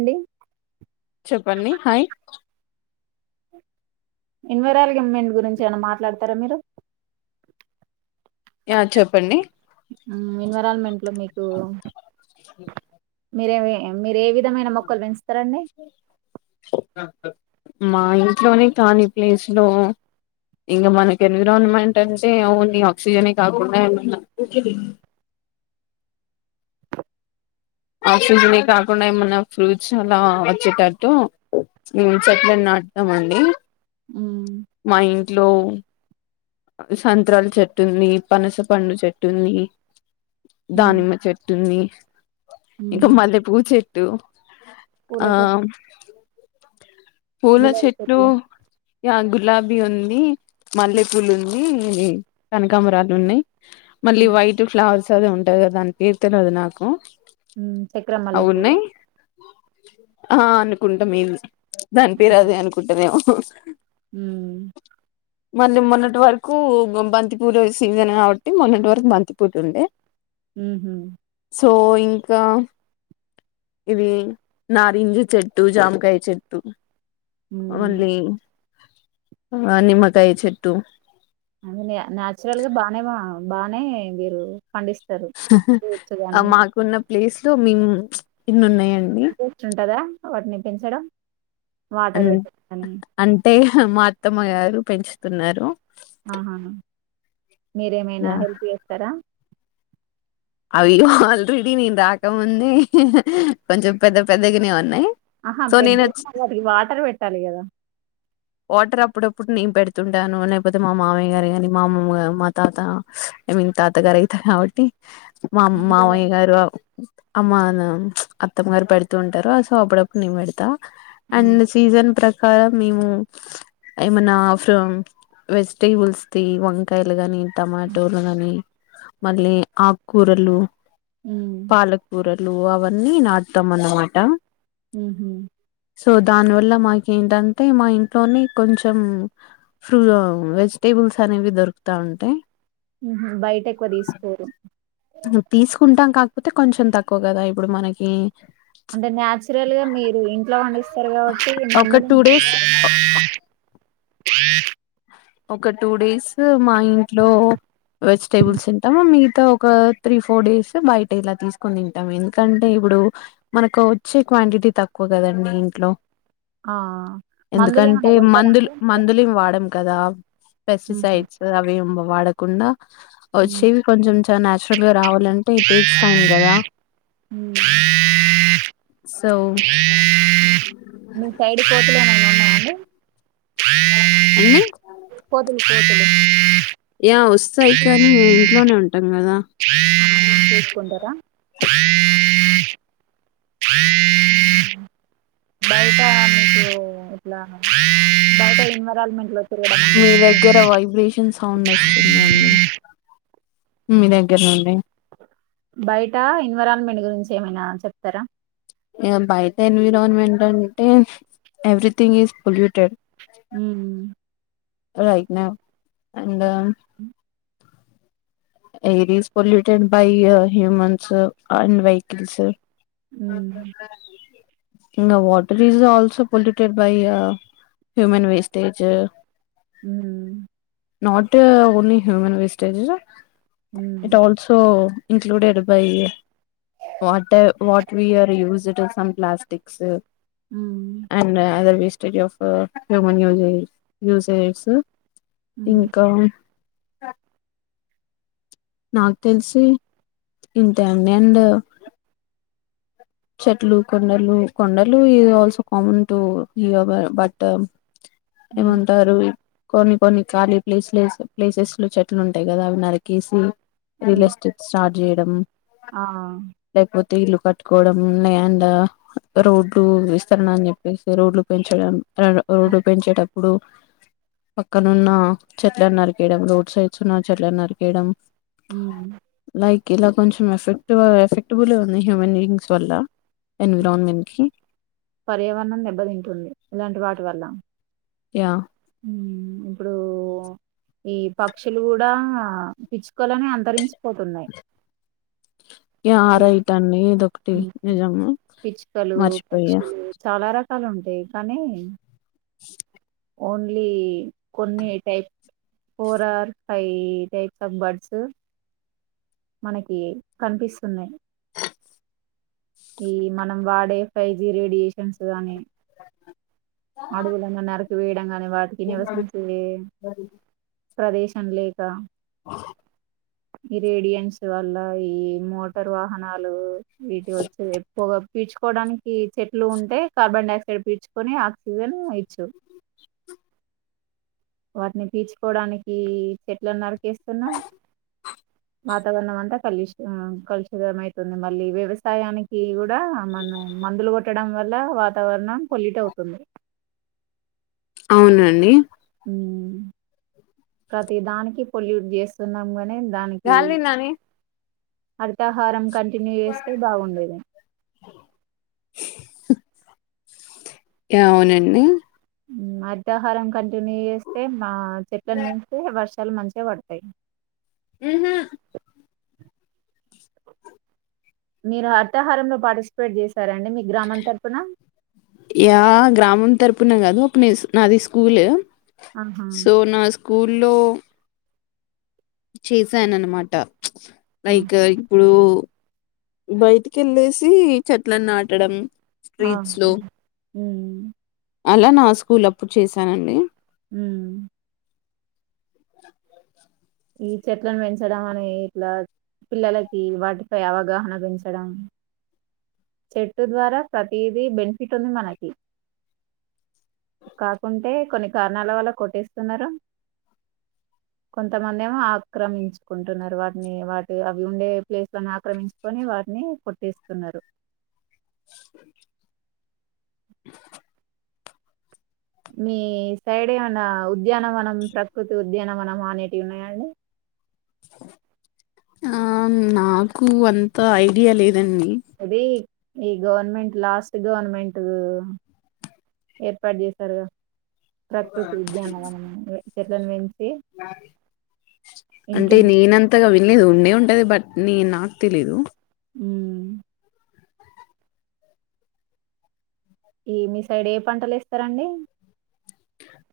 అండి చెప్పండి hi ఎన్విరాల్ women గురించి ఏమన్న మాట్లాడతారా! మీరు యా చెప్పండి. ఎన్విరాన్మెంట్లో మీకు, మీరేమి మీర్ ఏ విధమైన మొక్కలు పెంచుతరండి. మా ఇంట్లోనే కాలి ప్లేస్లో ఇంకా మనకు ఎన్విరాన్మెంట్ అంటే ఓన్లీ ఆక్సిజనే కాకుండా ఏమన్న ఆక్సిజనే కాకుండా ఏమన్నా ఫ్రూట్స్ అలా వచ్చేటట్టు చెట్లని నాటుతం అండి. ఉ మా ఇంట్లో సంత్రాల చెట్టుంది. పనసపండు చెట్టుంది. మ్మ్, దానిమ్మ చెట్టుంది. ఇంకా మ్మ్. మల్లె పూ చెట్టు పూల ఆ చెట్లు పూల చెట్లు యన్ గుర్త్ గులాబీ ఉంది. మల్లె పూలు ఉంది. కనకాంబరాలు ఉన్నాయ్. మళ్ళీ మ్మ్, వైట్ ఫ్లర్స్ అదే ఉంటాది కదా దాని పేరు తెల్వది నాకు చక్రమల్లె అవి పూలా ఉన్నాయి ఆ అనుకుంటా మేబి దాని పేరు అదే అనుకుంటవేమో స [inaudible] ఊమ్ మళ్ళీ మొన్న టి వరకు బంతిపూలు సీజన్ కాబట్టి మొన్నటి వరకు బంతిపూత ఉండే ఊహు సో ఇంకా ఇవి నారింజ చెట్టు, జామకాయ చెట్టు మ్మ్. మళ్ళీ ఆ నిమ్మకాయ చెట్టు అనే నాచురల్ గా బానేబా బానే, మీరు పండిస్తారు ఫ్రూట్స్ అ గాని మాకున్న ప్లేస్ లో మేమ్ ఇన్ని ఉన్నాయండి ఇంట్రెస్ట్ ఉంటదా వాటిని పెంచడం వాటర్ పెట్ట కాని, అంటే మా అత్తమ్మ గారు పెంచుతున్నారు. ఆహా మీరేమైనా యా హెల్ప్ చేస్తారా అయ్యో ఆల్రెడీ నేను రాకముందే కొంచెం పెద్ద పెద్దగానే ఉన్నాయి ఆహా సో నేను వచ్చి పెద్దైనా వాటికి వాటర్ పెట్టాలి కదా వాటర్ అప్పుడప్పుడు నేను పెడుతుంటాను లేకపోతే మా మామయ్య గారు గాని మా అమమ్మ మా తాత ఐ మీన్ తాత గారు అయితే కాబట్టి మా మామయ్య మందుల గారు అ మన అత్తమ్మ గారు పెడుతూ ఉంటారు అ సో అప్పుడప్పుడు నేను పెడతా అండ్ సీజన్ ప్ర కార మేము ఏమనా ఫ్రమ్ వెజిటేబుల్స్ది వంకాయలు గాని టమాటోలు కానీ మళ్ళీ ఆకూరలు హ్మ్. పాలకూరలు అవన్నీ నాటుతాం అన్నమాట ఉమ్ హు సో దాని వల్ల మాకెంటంటే మా ఇం లోని కొంచెం ఫ్రూ వెజిటేబుల్స్ అనేవి దొరుకుతా ఉంటాయి ఉహూ బయట ఎక్కువ తీసుకోరు పోతే కొంచెం తక్కువ కదా ఇప్పుడు మనకి అంటే న్యాచురల్ గా మీరు ఇంట్లో పండిస్తారు కాబట్టి ఒక టూ అంధరామ్ డేస్ ఒక టూ డేస్ మా ఇంట్లో వెజిటేబుల్స్ తింటాము, మిగతా ఒక త్రీ ఫోర్ డేస్ బయట ఇలా తీసుకొని తింటాము ఎందుకంటే ఇప్పుడు మనకు వచ్చే క్వాంటిటీ తక్కువ కదండి ఇంట్లో. ఆ! ఎందుకంటే మందులేమన్నా కొడతారాండి మందులు మీరు? మందులుం వాడం కదా. హుహు. పెస్టిసైడ్స్ అవే వాడకుండా హ్మ్. వచి కొంచం చ నాచురల్ గా రావాలంటే టేక్స్ ఫామ్ కదా. హ్మ్. సౌ [unintelligible] [unintelligible] అన్ని కోతులు కోతులు యా వస్తాయి కానీ ఆహా! ఇంట్లోనే ఉంటాం కదా హ [inaudible] బయట మీకు ఇట్లా బయట ఇ న్విరాన్మెంట్ మీ దగ్గర వైబ్రేషన్ సౌండ్ వస్తుందండి మీ దగ్గర్నుండి బయిట ఎన్విరాన్మెంట్ గురించి ఏమైనా చెప్తారా ఇక బయిట ఎన్విరాన్మెంట్ అంటే everything is polluted uh right now అంట heirs polluted by humans and vehicles oh హ్మ్. [inaudible] ఇంగ water is also polluted by. Human wastage. Who not only human wastage hmm. It also included by వా what we are used some plastics. Hmm. Hmm. And others స్ట of human usages హ్మ్. ఇంకా ఆ నాకు తెలిసి ఇంతే అండి అండ్ చెట్లు కొండలు కొండలు ఇస్ ఆల్సో కామన్ టటు యోగ బట్ హ్మ్. ఏమంటారు కొన్ని కొన్ని ఖాళీ ప్లేస్ ప్లేసెస్ లో చెట్లు ఉంటాయి కదా అవి నరికేసి రియల్ హ్మ్. ఎస్టేట్ స్టార్ట్ చేయడం ఆ తేలుక కోవడం లేలండ్ రోడ్లు విస్తరణ అని చెప్పేసి రోడ్లు పెంచడం ర రోడ్డు పెంచేటప్పుడు పక్కనున్న చెట్లను నరికేయడం. రోడ్ సైడ్స్ ఉన్నా చెట్లలను నరికేయడం. హూ ఉమ్ రై ఇలా కొంచెం ఎఫెక్టివ్ గ ఎఫెక్టబుల్ ఉంది హ్యూ మన్ వల్ల ఎన్విరాన్మెంట్ కి పర్యావరణం దెబ్బ తింటుంది ఇలాంటి వాటి వల్ల యా ఇప్పుడు ఈ పక్షులు కూడా పిచ్చుకోవాలని అంతరించ పోతున్నాయి. ఇ ఆరైట అన్ని ఇదొ ఒకటి ఉమ్ నిజము మర్చిపోయా కష్టాలు ఉంటాయి కానీ [inaudible] ఓన్లీ కొన్ని type four or five types of birds మనకి కనిపిస్తున్నాయి. ఈ మనం వాడే ఫైజి రేడియేషన్స్ గాని అడువులను నరకన్ వీడగల్ వాటికి నివసించే ప్రదేశన్ లేక ఈ రేడియన్స్ వల్ల ఈ మోటార్ వాహనాలు వీటి వచ్ ఎక్కువగా పీల్చు కోవడానికి చెట్లు ఉంటే కార్బన్ డైఆక్సైడ్ పీల్చు కొని ఆక్సిజన్ ఇచ్చు. వాటిని పీచుకోవడానికి చెట్లను నరికేస్తున్నాం. వాతావరణం అంతా కలుష కలుషితంమవుతుంది. మళ్ళీ వ్యవసాయానికి కూడా, మనం మందులు కొట్టడం వల్ల, వాతావరణం పొలిట్ అవుతుంది. అవునండి. ప్రతి దానికి పొల్యూట్ చేస్తున్నాం గాని గాలిల్ నాని హరితహారం కంట పిన్ని చేస్తే బాగుండేది. అవునండి మధ్యాహారం కంటిన్యూ చేస్తే మా సెకండ్ మీన్స్తే పస్ చాల మంచిగా పడ్తాయ్ ఉహూ మీరు హర్తహారంలో పార్టిసిపేట్ చేసి యా గ్రామం తరపున కాదు మీ నాది స్కూల్ ఆహా సోనా స్కూల్ లో చేశానన్నమాట ఆ లైక్ ఇప్పుడు బయటికి వెళ్ళేసి చెట్లను నాటడం ఆ స్ట్రీట్స్ లో ఉం అలా నా స్కూల్ అప్పుడు చేశానండి ఉం ఈ చెట్లను పెంచడం అని ఇట్లా పిల్లలకి వాటిపై అవగాహన పెంచడం చెట్టు ద్వారా ప్రతిది బెనిఫిట్ ఉంది మనకి కాకుంటే కొన్ని కారణాల వల్ల కొట్టేస్తున్నారు కొంతమంది ఏమో ఆక్రమించుకుంటున్నారు వాటిని వాటి అవి ఉండే ప్లేస్ లో ఆక్రమించుకొని వాటిని కొట్టేస్తున్నారు [inaudible] [inaudible] మీ సైడ్ ఏమన్న ఉ ఉద్యానం వనం ప్రకృతి ఉద్యానం వనం అనేటియి ఉన్నాయ అండీ ఆ నాకు అంత ఐడియా లేదు నన్ని ఇది ఈ గవర్నమెంట్ లాస్ట్ గవర్నమెంట్ ఏర్పాటు చేసారు కథ ప్రకృతి ఉద్యాన వనం అని [unintelligible] అంటే ఇంటింటికి నేనంతగా వి లేదు ఉండే ఉంటది బట్ ని నాకు తెలీదు ఉమ్ ఈ మీ సైడ్ ఏ పంటలు ఎస్తరండి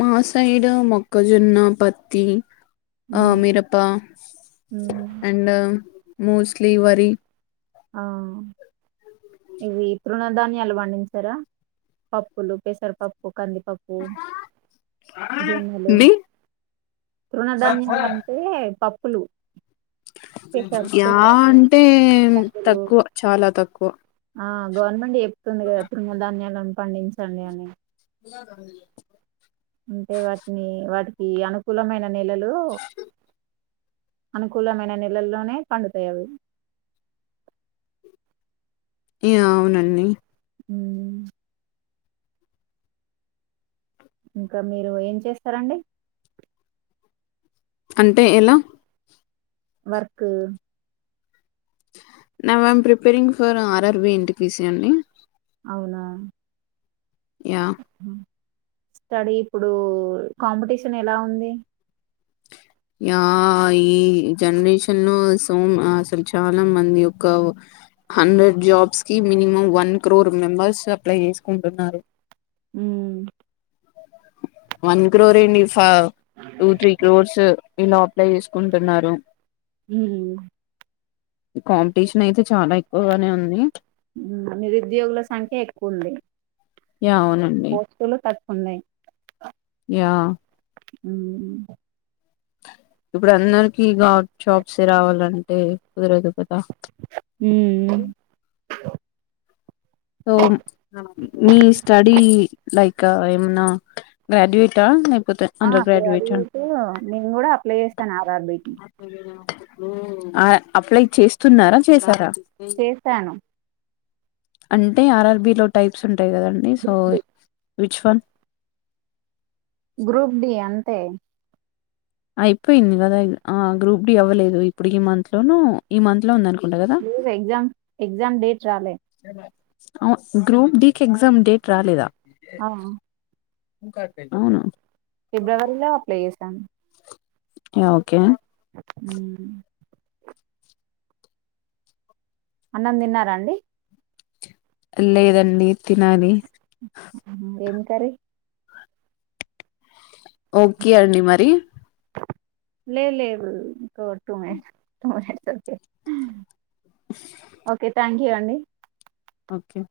మా సైడ్ మొక్కజొన్న పత్తి ఆ ఉమ్ మీరప ఉమ్ అండ్ మోస్ట్ లి వరి ఆ ఇవి తృణధాన్యాలు పండించారా పప్పులు పెసరపప్పు కందిపప్పు జొన్నలు బి త్రుణధాన్యలు అంటే పప్పు ప్పులు యా అంటే కందులు తక్కువ చాలా తక్కువ ఆ గవర్నమెంట్ చెప్తుంది కదా తృణ ధాన్యాలను పండించండి అని [unintelligible] ఈ అనుకూలమైన నెలలు అనుకూలమైన నెలల్లోనే పండుతాయవి ఏ అవునండి హ్మ్ ఇంకా మీరు ఏం చేస్తారండి అంటే ఎలా work ma'am I am preparing for RRB NTPC అండి అవునా యా స్టడీ ఇప్పుడు కాంపిటీషన్ ఎలా ఉంది యా ఈ జనరేషన్ లో అసలు చాలా మంది యొక్క హండ్రెడ్ జాబ్స్ కి minimum one crore members apply చేసుకుంటున్నారు హ్మ్ వన్ క్రోర్ ఫ్ టూ త్రీ క్రోర్స్ ఇలా అప్లై చేసుకుంటున్నారు హ్మ్ కాంపిటీషన్ అయితే చాలా ఎక్కువగానే ఉంది హ్మ్ నిరుద్యోగుల సంఖ్య ఎక్కువ ఉంది యా అవునండి ఉన్నాయ్ యా హ్మ్ ఇప్పుడు అందరికి గ జాబ్స్ ఏ రావాలంటే కుదరదు కదా హ్మ్ సో మీ స్టడీ లైక్ ఏమనా గ్రాడ్యుయేట్ట ఆ అదే అటుఇటు నేను కూడా అప్లై చేస్తాను ఆగండి హ అప్లై చేస్తున్నారా చేసారా చేశాను అంటే ఆర్ ఆర్ బి లో టైప్స్ ఉంటాయి కదండి so which one group D అంతే అయిపోయింది కదా ఆ గ్రూప్ డి అవ్వలేదు ఇప్పుడు ఈ మంత్ లోనూ ఈ మంత్ లో ఉందనుకో లేదే ఎగ్జామ్ ఎగ్జామ్ డేట్ రాలే ఆ గ్రూప్ డి కి ఎగ్జామ్ డేట్ రాలేదా హా అవును ఫిబ్రవరిలో అప్లై చేశాను ఓకే హ అన్నం తిన్నారాండి. లేదండి తినాలి. ఏం కర్రీ ఓకే అడి మరి. లే లే ఓ టు మినిట్స్ తానామ్ చేస్తుంది. ఓకే థ్యాంక్ యూ అండి. ఓకే